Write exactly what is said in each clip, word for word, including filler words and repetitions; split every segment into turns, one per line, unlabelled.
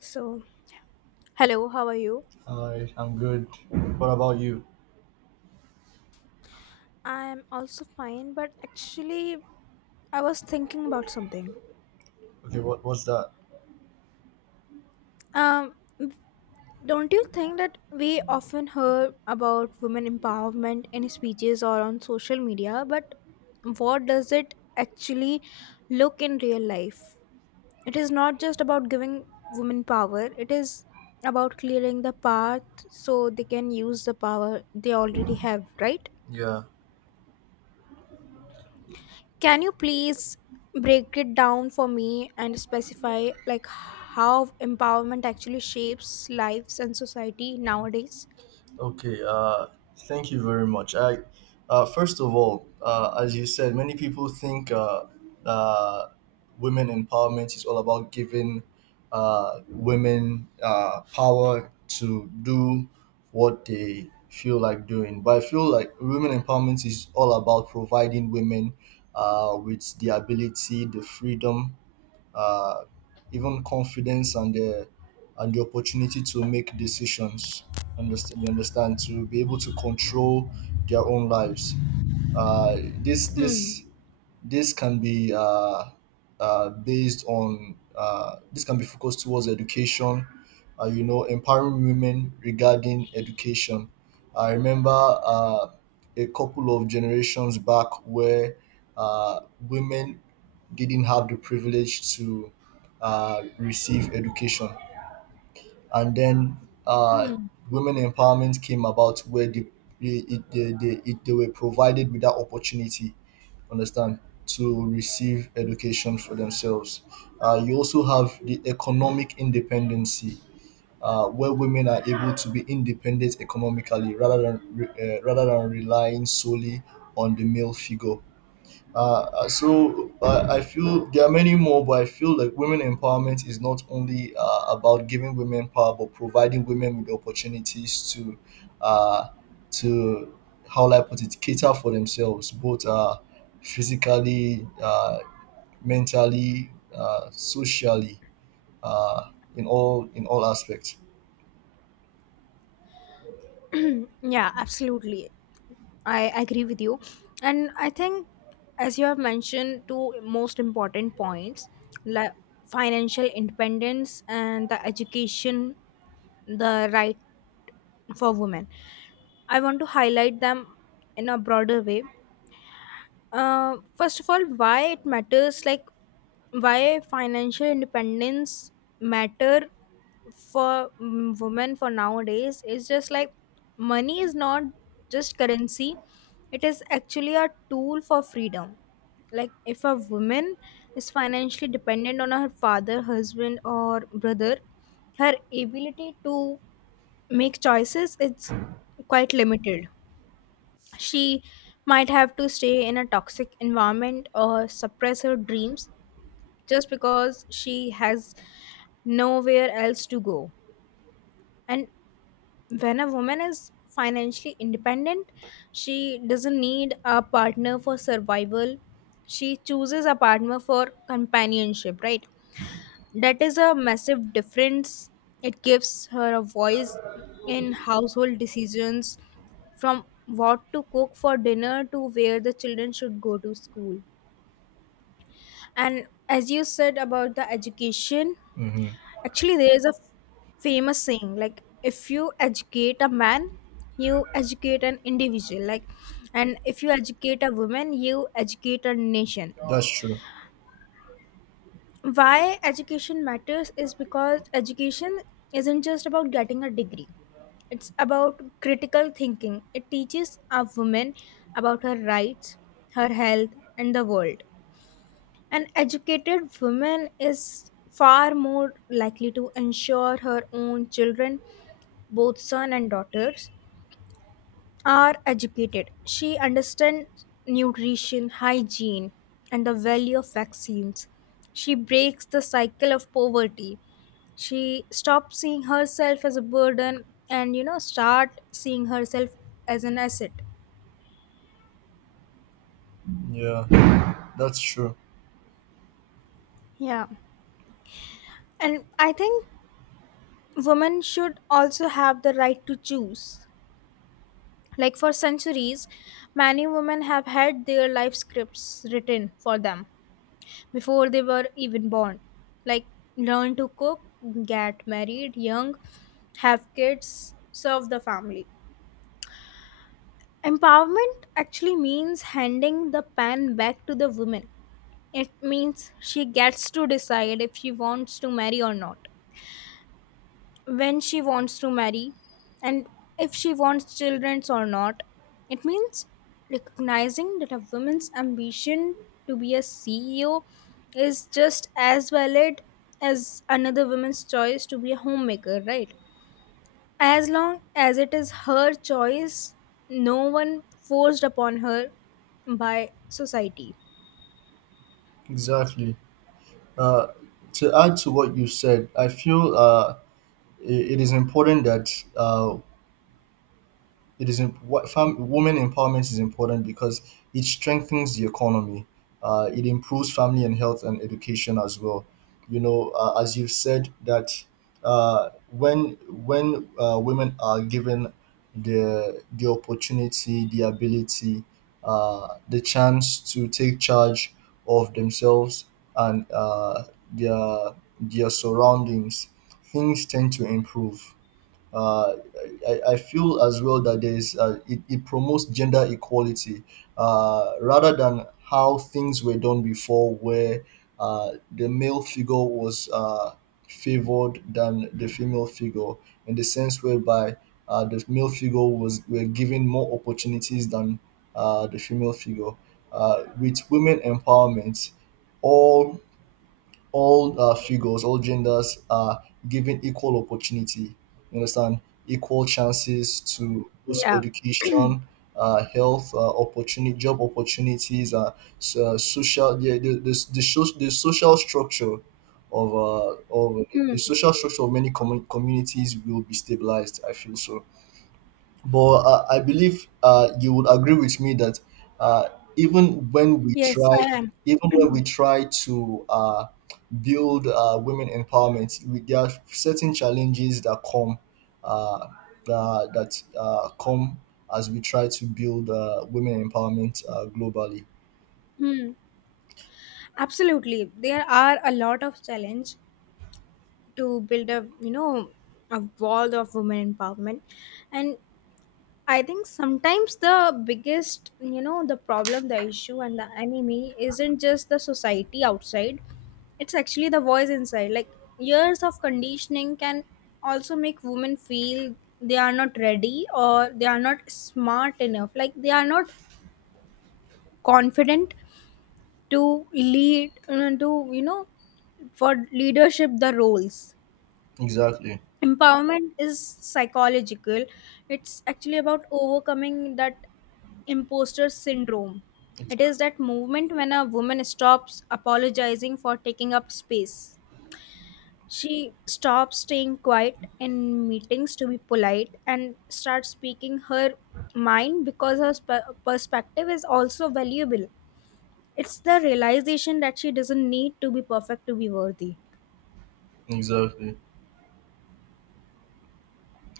So, hello, how are you?
Hi, I'm good. What about you?
I'm also fine, but actually, I was thinking about something.
Okay, what what's that?
Um, don't you think that we often hear about women empowerment in speeches or on social media, but what does it actually look in real life? It is not just about giving women power, it is about clearing the path so they can use the power they already have, right?
Yeah.
Can you please break it down for me and specify like how empowerment actually shapes lives and society nowadays?
Okay. Uh, thank you very much. I, uh, first of all, uh, as you said, many people think uh, uh, women empowerment is all about giving uh, women uh, power to do what they feel like doing. But I feel like women empowerment is all about providing women uh, with the ability, the freedom, uh, even confidence, and the and the opportunity to make decisions. Understand? You understand, to be able to control their own lives. Uh, this
Hmm.
this this can be uh, uh, based on uh, this can be focused towards education. Uh, you know, empowering women regarding education. I remember uh, a couple of generations back where uh, women didn't have the privilege to uh, receive education, and then uh,
Hmm.
women empowerment came about where they they, it- they, they, it, they were provided with that opportunity, understand, to receive education for themselves. Uh, you also have the economic independency, uh, where women are able to be independent economically, rather than re- uh, rather than relying solely on the male figure. uh, uh, so uh, I feel there are many more, but I feel like women empowerment is not only uh, about giving women power, but providing women with opportunities to, uh, to how will I put it, cater for themselves, both uh, physically, uh, mentally, uh, socially, uh, in all in all aspects.
Yeah, absolutely. I agree with you. And I think, as you have mentioned, two most important points like financial independence and the education, the right for women. I want to highlight them in a broader way. Uh, first of all, why it matters, like why financial independence matter for mm, women for nowadays is just like money is not just currency; it is actually a tool for freedom. Like if a woman is financially dependent on her father, husband, or brother, her ability to make choices is quite limited. She might have to stay in a toxic environment or suppress her dreams just because she has nowhere else to go. And when a woman is financially independent, she doesn't need a partner for survival. She chooses a partner for companionship, right? That is a massive difference. It gives her a voice in household decisions, from what to cook for dinner to where the children should go to school. And as you said about the education,
Hmm.
actually, there is a famous saying like, if you educate a man, you educate an individual, like, and if you educate a woman, you educate a nation.
That's true.
Why education matters is because education isn't just about getting a degree, it's about critical thinking. It teaches a woman about her rights, her health, and the world. An educated woman is far more likely to ensure her own children, both son and daughters, are educated. She understands nutrition, hygiene, and the value of vaccines. She breaks the cycle of poverty. She stops seeing herself as a burden and you know start seeing herself as an asset.
Yeah, that's true.
Yeah. And I think women should also have the right to choose. Like for centuries, many women have had their life scripts written for them before they were even born. Like, learn to cook, get married young, have kids, serve the family. Empowerment actually means handing the pen back to the woman. It means she gets to decide if she wants to marry or not, when she wants to marry, and if she wants children or not. It means recognizing that a woman's ambition to be a C E O is just as valid as another woman's choice to be a homemaker, right? As long as it is her choice, no one forced upon her by society.
Exactly. Uh, to add to what you said, I feel. Uh, it, it is important that uh, it is imp- what fam- women empowerment is important because it strengthens the economy. Uh, it improves family and health and education as well. You know, uh, as you've said that uh, when when uh, women are given the the opportunity, the ability, uh, the chance to take charge of themselves and uh, their their surroundings, things tend to improve. uh, I, I feel as well that there is uh, it, it promotes gender equality, uh, rather than how things were done before, where uh, the male figure was uh, favored than the female figure, in the sense whereby uh, the male figure was were given more opportunities than uh, the female figure. Uh, with women empowerment, all all uh, figures, all genders are given equal opportunity. You understand? Equal chances to both
Yeah.
education, uh, health, uh, opportunity, job opportunities, uh, so, social, the, the, the, the, so- the social structure of uh, of the
Hmm.
social structure of many commu- communities will be stabilized. I feel so. But uh, I believe uh, you would agree with me that uh, even when we
Yes,
try,
I am.
even when we try to uh, build uh, women empowerment, we, there are certain challenges that come, uh, that, that uh, come as we try to build uh, women empowerment uh, globally.
Hmm. Absolutely. There are a lot of challenge to build a you know a wall of women empowerment. And I think sometimes the biggest, you know, the problem, the issue, and the enemy isn't just the society outside, it's actually the voice inside. Like years of conditioning can also make women feel they are not ready or they are not smart enough, like they are not confident to lead, uh, to you know for leadership the roles.
Exactly.
Empowerment is psychological, it's actually about overcoming that imposter syndrome. It is that movement when a woman stops apologizing for taking up space. She stops staying quiet in meetings to be polite and starts speaking her mind because her sp- perspective is also valuable. It's the realization that she doesn't need to be perfect to be worthy.
Exactly.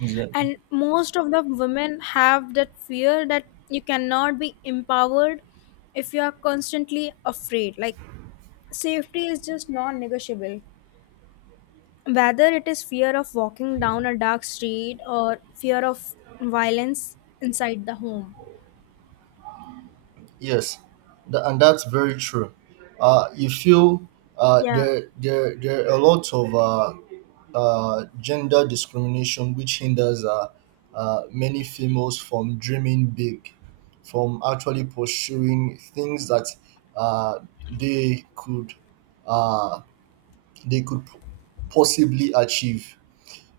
Exactly.
And most of the women have that fear that you cannot be empowered if you are constantly afraid. Like safety is just non-negotiable, whether it is fear of walking down a dark street or fear of violence inside the home.
Yes, tha- and that's very true. Uh, you feel uh,
Yeah.
there, there, there are a lot of uh, uh, gender discrimination which hinders uh, uh, many females from dreaming big, from actually pursuing things that uh, they could uh, they could possibly achieve.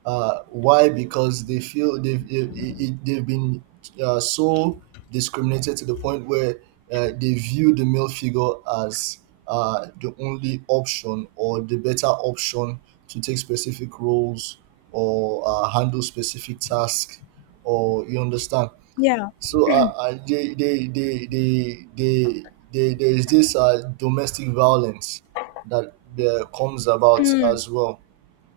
Uh, why? Because they feel they've they've, they've been uh, so discriminated to the point where uh, they view the male figure as uh, the only option or the better option to take specific roles or uh, handle specific tasks, or you understand.
Yeah.
So uh, uh, they, they, they, they, they, they, there is this uh, domestic violence that uh, comes about
Hmm.
as well,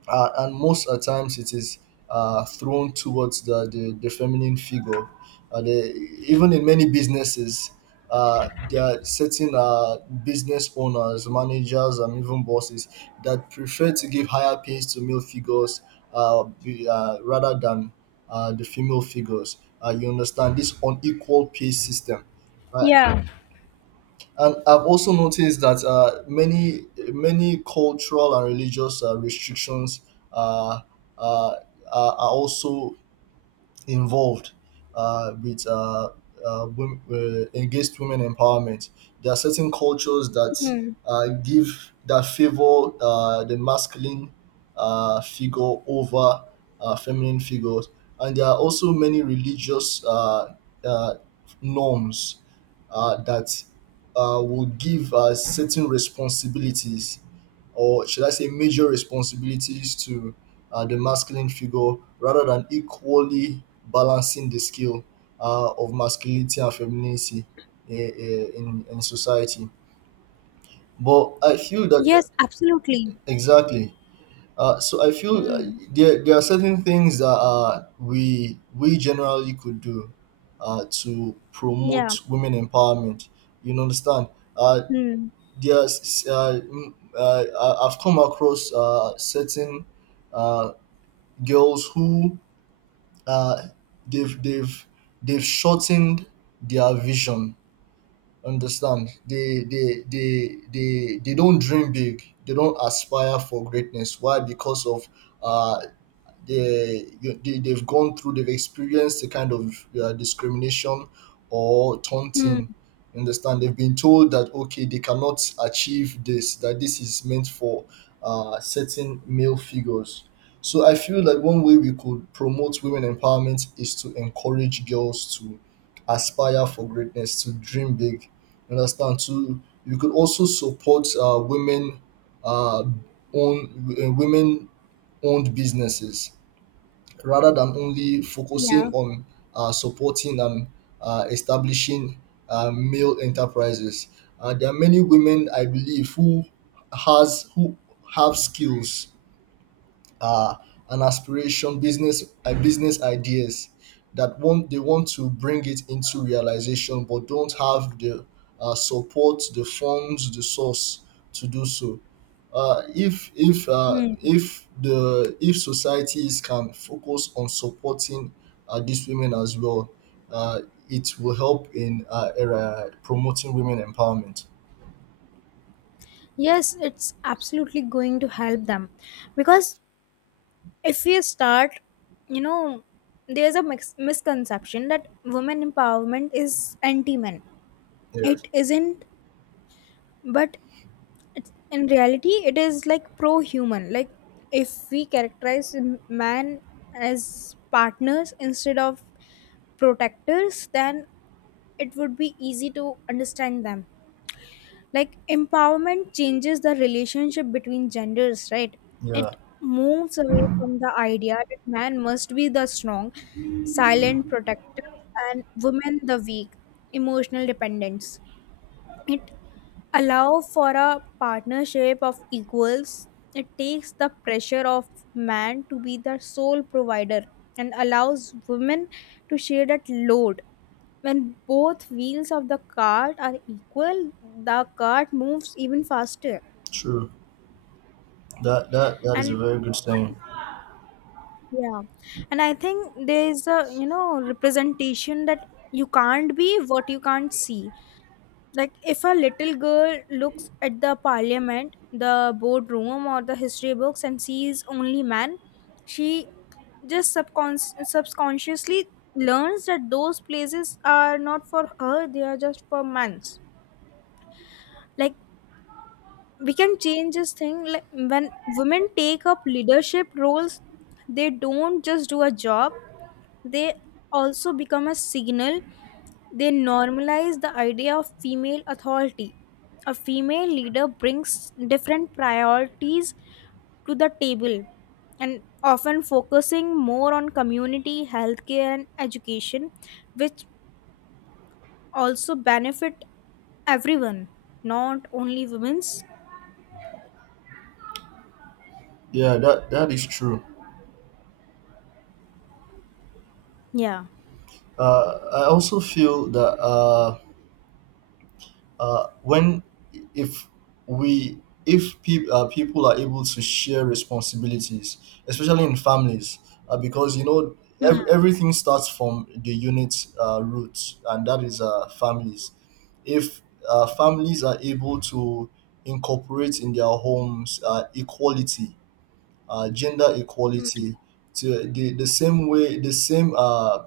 uh, and most at times it is uh, thrown towards the, the, the feminine figure. Uh, the, Even in many businesses, uh, there are certain uh, business owners, managers, and even bosses that prefer to give higher pays to male figures, uh, be, uh, rather than uh, the female figures. Uh, you understand this unequal pay system. Uh,
Yeah.
and I've also noticed that uh, many many cultural and religious uh, restrictions uh, uh, are are also involved uh, with uh, uh, wom- uh, engaged women empowerment. There are certain cultures that
Hmm.
uh, give that favor uh, the masculine uh, figure over uh, feminine figures, and there are also many religious uh, uh, norms uh, that uh, will give uh, certain responsibilities, or should I say, major responsibilities, to uh, the masculine figure, rather than equally balancing the scale uh, of masculinity and femininity i- i- in, in society. But I feel that
Yes, absolutely.
exactly. Uh, so I feel uh,
Hmm.
there, there are certain things that uh, we we generally could do uh, to
Yeah.
promote women empowerment. You understand? Uh,
Hmm.
there's uh, mm, uh, I- I've come across uh, certain uh, girls who uh they've they've they've shortened their vision, understand. They they they they they don't dream big, they don't aspire for greatness. Why? Because of, uh they, you- they they've gone through, they've experienced a kind of uh, discrimination or
Hmm.
taunting. You understand, they've been told that okay, they cannot achieve this, that this is meant for uh, certain male figures. So I feel like one way we could promote women empowerment is to encourage girls to aspire for greatness, to dream big. You understand, to you could also support uh, women uh, own uh, women owned businesses, rather than only focusing
Yeah.
on uh, supporting and uh, establishing uh, male enterprises. Uh, there are many women, I believe, who has who have skills, uh, an aspiration, business uh, business ideas that want they want to bring it into realization, but don't have the uh, support, the funds, the source to do so. Uh, if if uh,
Hmm.
if the if societies can focus on supporting uh, these women as well, uh, it will help in uh, era promoting women empowerment.
Yes, it's absolutely going to help them, because if we start, you know there's a mix- misconception that women empowerment is anti men.
Yes.
It isn't, but it's, in reality it is like pro human. Like if we characterize m- man as partners instead of protectors, then it would be easy to understand them. Like empowerment changes the relationship between genders, right?
Yeah.
It moves away from the idea that man must be the strong silent protector and women the weak emotional dependents. It allow for a partnership of equals. It takes the pressure of man to be the sole provider and allows women to share that load. When both wheels of the cart are equal, the cart moves even faster.
True. That that that is a
And
very good thing.
yeah, and I think there is, a you know representation that you can't be what you can't see. Like if a little girl looks at the parliament, the boardroom, or the history books and sees only men, she just subcons- subconsciously learns that those places are not for her, they are just for men. Like we can change this thing. Like when women take up leadership roles, they don't just do a job, they also become a signal. They normalize the idea of female authority. A female leader brings different priorities to the table and often focusing more on community, healthcare, and education, which also benefit everyone, not only women's.
Yeah, that that is true.
Yeah.
uh, I also feel that uh, uh, when if we if peop uh, people are able to share responsibilities, especially in families, uh, because you know,
Hmm.
ev- everything starts from the unit uh, roots, and that is uh, families. If uh, families are able to incorporate in their homes uh, equality, uh, gender equality, to the, the same way, the same uh,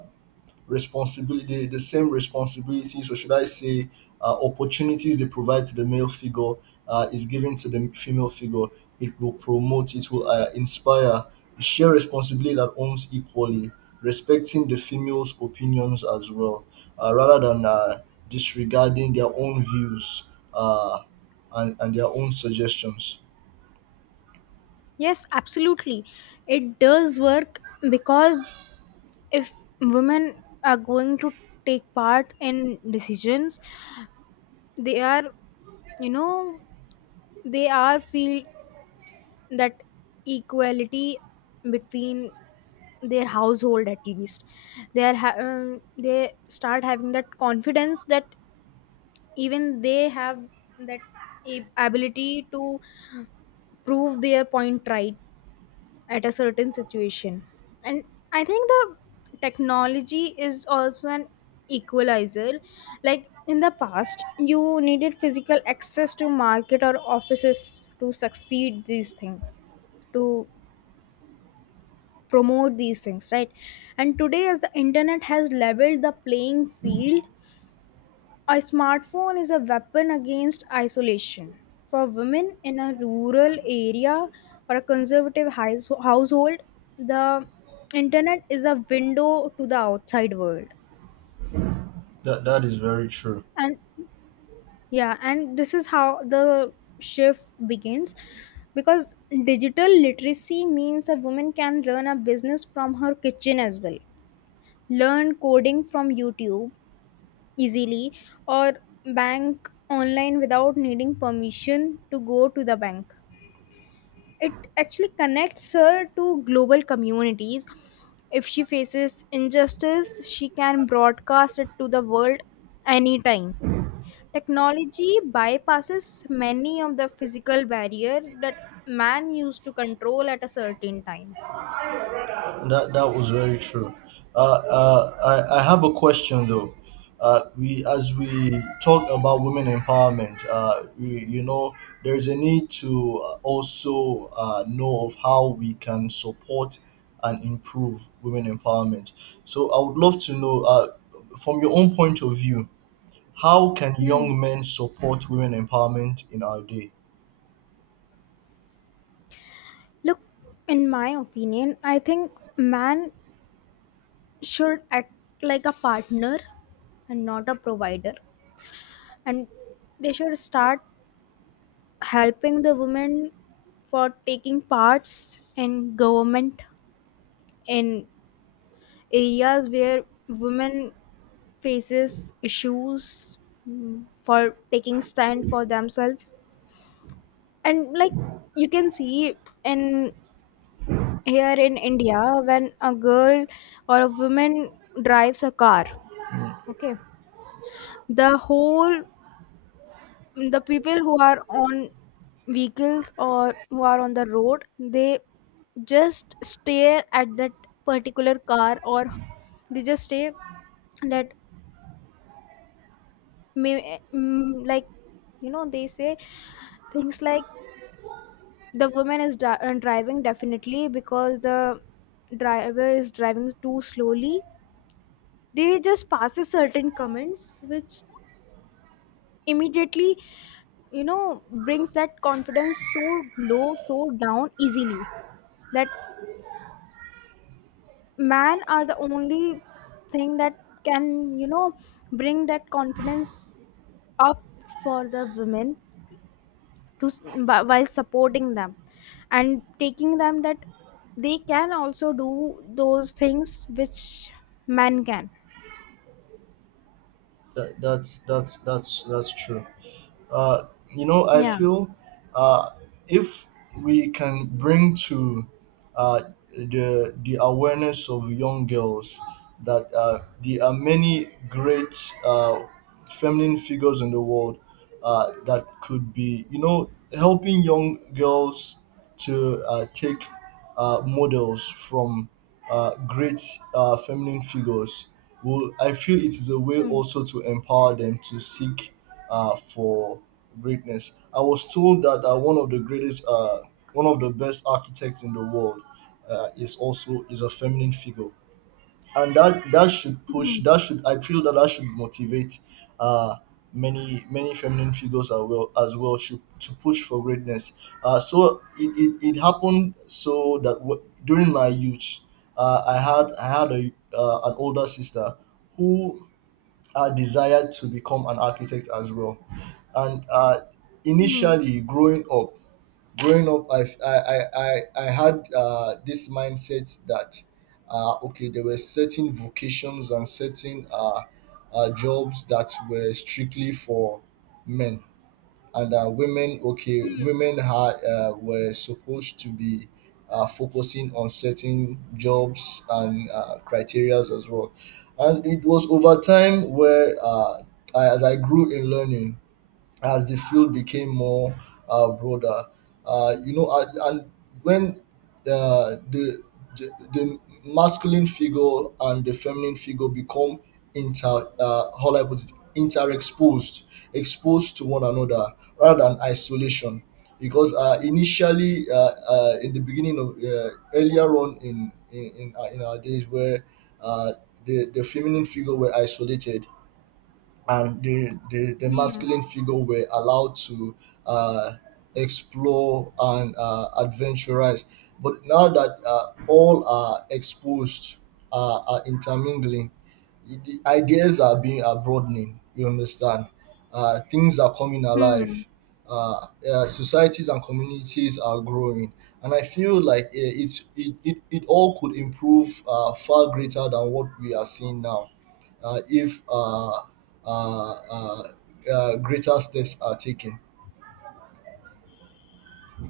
responsibility the same responsibilities, or should I say uh, opportunities, they provide to the male figure uh, is given to the female figure, it will promote, it will uh, inspire share responsibility that owns equally, respecting the female's opinions as well, uh, rather than uh, disregarding their own views uh, and, and their own suggestions.
Yes, absolutely. It does work because if women are going to take part in decisions, they are, you know they are feel that equality between their household, at least they are ha- um, they start having that confidence that even they have that ab- ability to prove their point right at a certain situation. And I think the technology is also an equalizer. Like in the past you needed physical access to market or offices to succeed these things, to promote these things, right? And today as the internet has leveled the playing field, a smartphone is a weapon against isolation. For women in a rural area or a conservative house- household, the internet is a window to the outside world.
That, that is very true.
And yeah, and this is how the shift begins, because digital literacy means a woman can run a business from her kitchen as well, learn coding from YouTube easily, or bank online without needing permission to go to the bank. It actually connects her to global communities. If she faces injustice, she can broadcast it to the world anytime. Technology bypasses many of the physical barrier that man used to control at a certain time.
That that was very true. Uh, uh, I, I have a question though. Uh, we, as we talk about women empowerment, uh, we, you know, there is a need to also uh, know of how we can support and improve women empowerment. So I would love to know, uh, from your own point of view, how can
Hmm.
young men support women empowerment in our day?
Look, in my opinion, I think man should act like a partner and not a provider, and they should start helping the women for taking parts in government, in areas where women faces issues, mm, for taking stand for themselves. And like you can see in here in india when a girl or a woman drives a car, okay, the whole, the people who are on vehicles or who are on the road, they just stare at that particular car, or they just say that, may mm, like, you know, they say things like the woman is dri- uh, driving definitely because the driver is driving too slowly. They just passes certain comments which immediately, you know, brings that confidence so low, so down easily, that man are the only thing that can, you know, bring that confidence up for the women, to s- whi- while supporting them and taking them that they can also do those things which men can.
That, that's that's that's that's true. Uh, you know, I
Yeah.
feel uh, if we can bring to uh, the the awareness of young girls that uh, there are many great uh, feminine figures in the world uh, that could be, you know, helping young girls to uh, take uh, models from uh, great uh, feminine figures. Well, I feel it is a way
Hmm.
also to empower them to seek uh, for greatness. I was told that uh, one of the greatest, uh, one of the best architects in the world, uh, is also is a feminine figure, and that that should push
Hmm.
that should I feel that that should motivate uh many many feminine figures as well as well should to push for greatness. Uh so it it, it happened so that w- during my youth, uh, i had I had a uh, an older sister who uh, desired to become an architect as well. And uh
Hmm.
Initially, growing up growing up, I I I I I had uh, this mindset that uh, okay, there were certain vocations and certain uh, uh, jobs that were strictly for men, and uh, women. Okay, women had uh, were supposed to be uh, focusing on certain jobs and uh, criterias as well. And it was over time where uh, I, as I grew in learning, as the field became more uh, broader. Uh, you know, and and when uh, the, the the masculine figure and the feminine figure become inter uh, how do I put it, interexposed, exposed to one another rather than isolation. Because uh, initially, uh, uh, in the beginning of, uh, earlier on in in in, our- in our days, where uh, the the feminine figure were isolated, and the, the, the
Hmm.
masculine figure were allowed to uh, explore and uh, adventurize. But now that uh, all are exposed, uh, are intermingling, the ideas are being are broadening. You understand? Uh, things are coming
Hmm.
alive. Uh, uh, societies and communities are growing, and I feel like uh, it's it, it, it all could improve uh, far greater than what we are seeing now uh, if uh, uh, uh, uh, Greater steps are taken.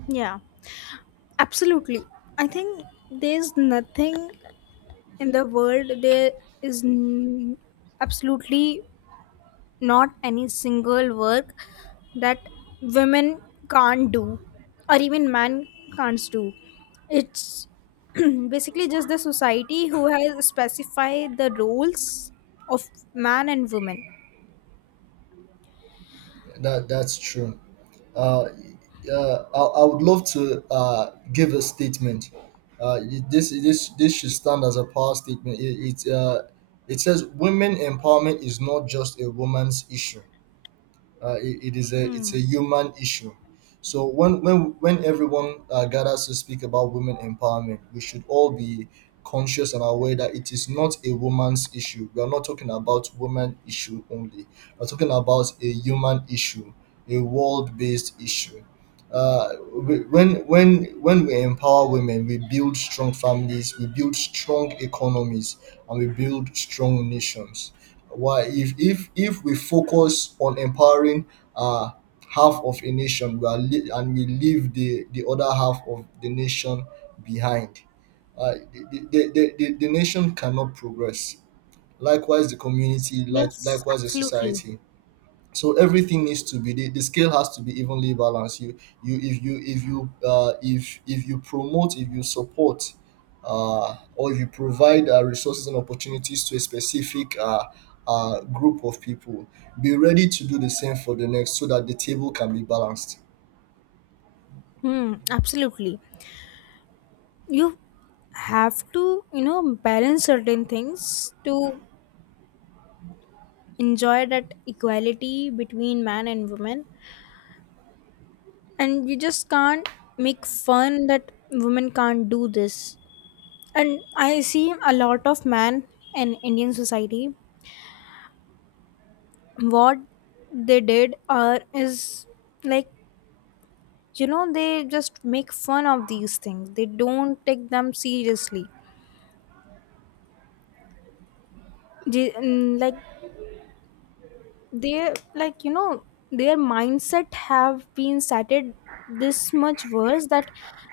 Yeah, absolutely. I think there's nothing in the world, there is n- absolutely not any single work that women can't do, or even man can't do. It's basically just the society who has specified the roles of man and woman.
That that's true. Uh, uh, I, I would love to uh, give a statement. Uh, it- this this this should stand as a power statement. It it, uh, it says women empowerment is not just a woman's issue. uh, it, it is a it's a
Hmm.
human issue. So when when when everyone uh, gathers to speak about women empowerment, we should all be conscious and aware that it is not a woman's issue. We are not talking about women issue only, we're talking about a human issue, a world-based issue. Uh, we- when when when we empower women, we build strong families, we build strong economies, and we build strong nations. Why if if if we focus on empowering uh half of a nation, we are le- and we leave the the other half of the nation behind, uh, the, the, the, the, the nation cannot progress, likewise the community, like
Yes,
likewise the
absolutely.
society. So everything needs to be— the, the scale has to be evenly balanced. you you if you if you uh, if if you promote, if you support, uh, or if you provide uh, resources and opportunities to a specific uh, uh, group of people, be ready to do the same for the next so that the table can be balanced.
Hmm, absolutely. You have to, you know, balance certain things to enjoy that equality between man and woman. And you just can't make fun that women can't do this. And I see a lot of men in indian society what they did are is like, you know, they just make fun of these things, they don't take them seriously. They, mm, like, they like, you know, their mindset have been started this much worse that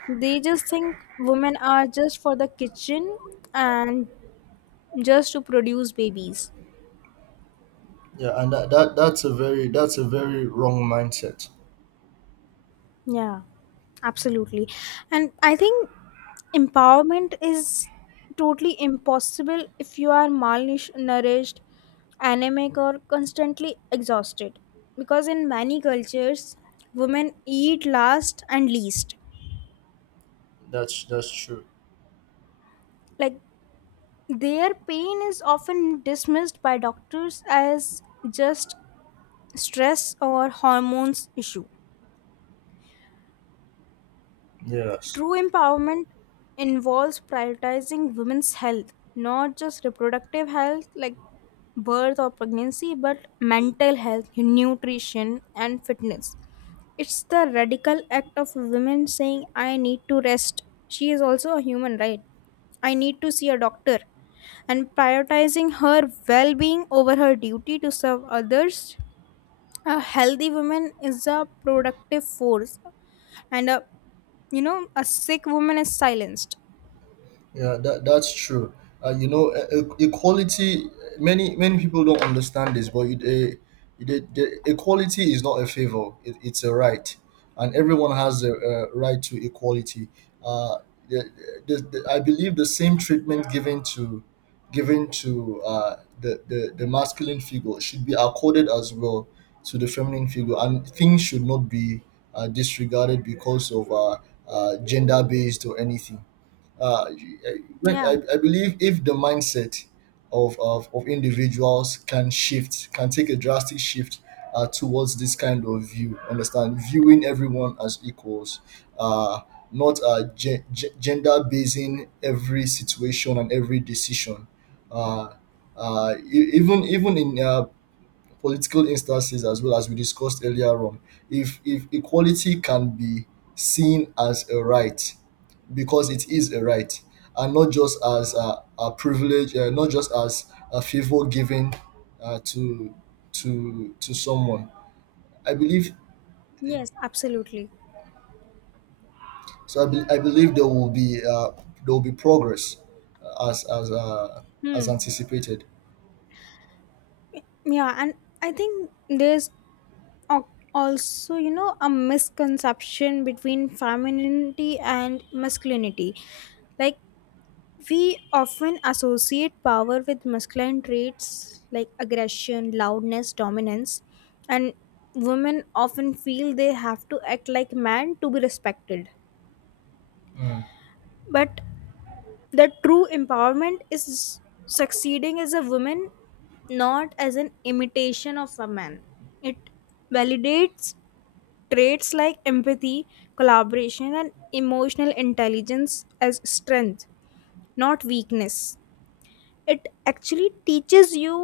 they just think women are just for the kitchen and just to produce babies.
Yeah. And that, that that's a very— that's a very wrong mindset.
Yeah, absolutely. And I think empowerment is totally impossible if you are malnourished, anemic, or constantly exhausted. Because in many cultures, women eat last and least.
That's that's true.
Like their pain is often dismissed by doctors as just stress or hormones issue.
Yeah.
True empowerment involves prioritizing women's health, not just reproductive health like birth or pregnancy, but mental health, nutrition, and fitness. It's the radical act of women saying, I need to rest. She is also a human, right? I need to see a doctor. And prioritizing her well being over her duty to serve others. A healthy woman is a productive force, and a, you know, a sick woman is silenced.
Yeah, that, that's true. Uh, you know, e- e- equality. Many many people don't understand this, but it, uh, the, the equality is not a favor; it, it's a right, and everyone has a uh right to equality. Uh, the, the, the, I believe the same treatment given to— given to uh, the, the the masculine figure should be accorded as well to the feminine figure, and things should not be uh, disregarded because of uh, uh, gender based or anything. uh,
Yeah.
I, I believe if the mindset of, of, of individuals can shift, can take a drastic shift uh, towards this kind of view, understand, viewing everyone as equals, uh, not uh, ge- ge- gender basing every situation and every decision. Uh, uh, e- even even in uh, political instances, as well as we discussed earlier on, if if equality can be seen as a right, because it is a right, and not just as a, a privilege, uh, not just as a favor given uh, to to to someone, I believe.
Yes, absolutely.
so i, be, I believe there will be uh, there will be progress, uh, as as uh, as
Hmm.
anticipated.
Yeah, and I think there's al- also, you know, a misconception between femininity and masculinity. Like, we often associate power with masculine traits like aggression, loudness, dominance, and women often feel they have to act like man to be respected. But the true empowerment is succeeding as a woman, not as an imitation of a man. It validates traits like empathy, collaboration, and emotional intelligence as strength, not weakness. It actually teaches you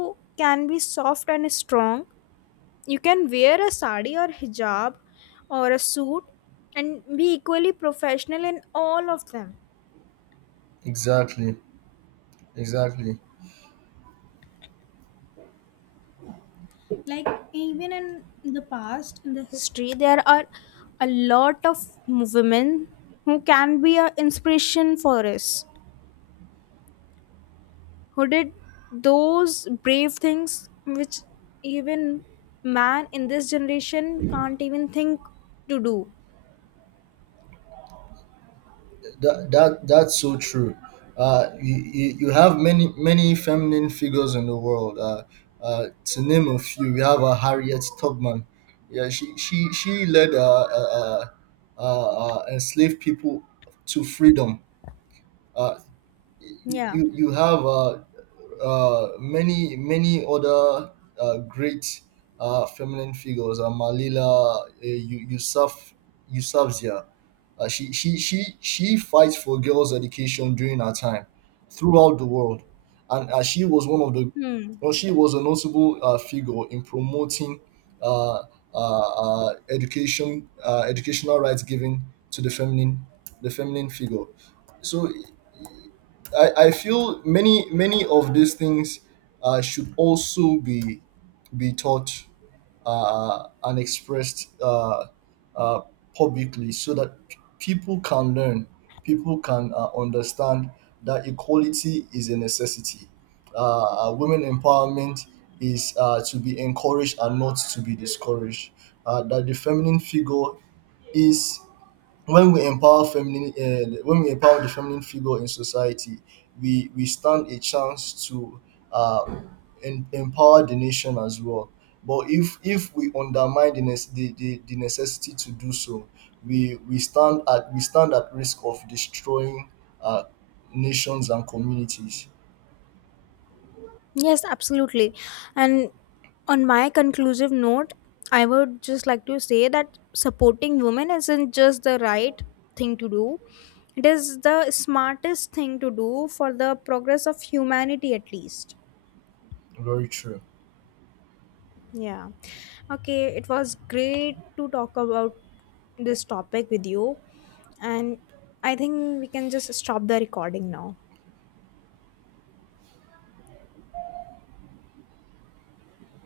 can be soft and strong. You can wear a sari or hijab or a suit and be equally professional in all of them.
Exactly. Exactly.
Like even in the past, in the history, there are a lot of women who can be an inspiration for us, who did those brave things which even man in this generation can't even think to do.
That, that that's so true. Uh, you, you, you have many many feminine figures in the world. Uh, uh, to name a few, we have a Harriet Tubman. Yeah, she she she led uh, uh, uh, uh, uh, enslaved people to freedom. Uh, you
Yeah.
you you have uh, uh, many many other uh, great uh, feminine figures are Malila, uh, Yu- Yusuf, Yusufzia. Uh, she she she she fights for girls' education during her time throughout the world, and uh, she was one of the—
Hmm.
well, she was a notable uh, figure in promoting uh, uh, uh, education, uh, educational rights given to the feminine, the feminine figure. So I, I feel many many of these things uh, should also be— be taught uh, and expressed uh, uh, publicly so that p- people can learn, people can uh, understand that equality is a necessity. Uh, uh, women empowerment is uh, to be encouraged and not to be discouraged. Uh, that the feminine figure is— when we empower feminine, uh, when we empower the feminine figure in society, we we stand a chance to uh, em- empower the nation as well. But if if we undermine the— nece- the, the, the necessity to do so, we we stand at we stand at risk of destroying uh, nations and communities.
Yes, absolutely. And on my conclusive note, I would just like to say that supporting women isn't just the right thing to do, it is the smartest thing to do for the progress of humanity, at least.
Very true.
Yeah. Okay, it was great to talk about this topic with you. And I think we can just stop the recording now.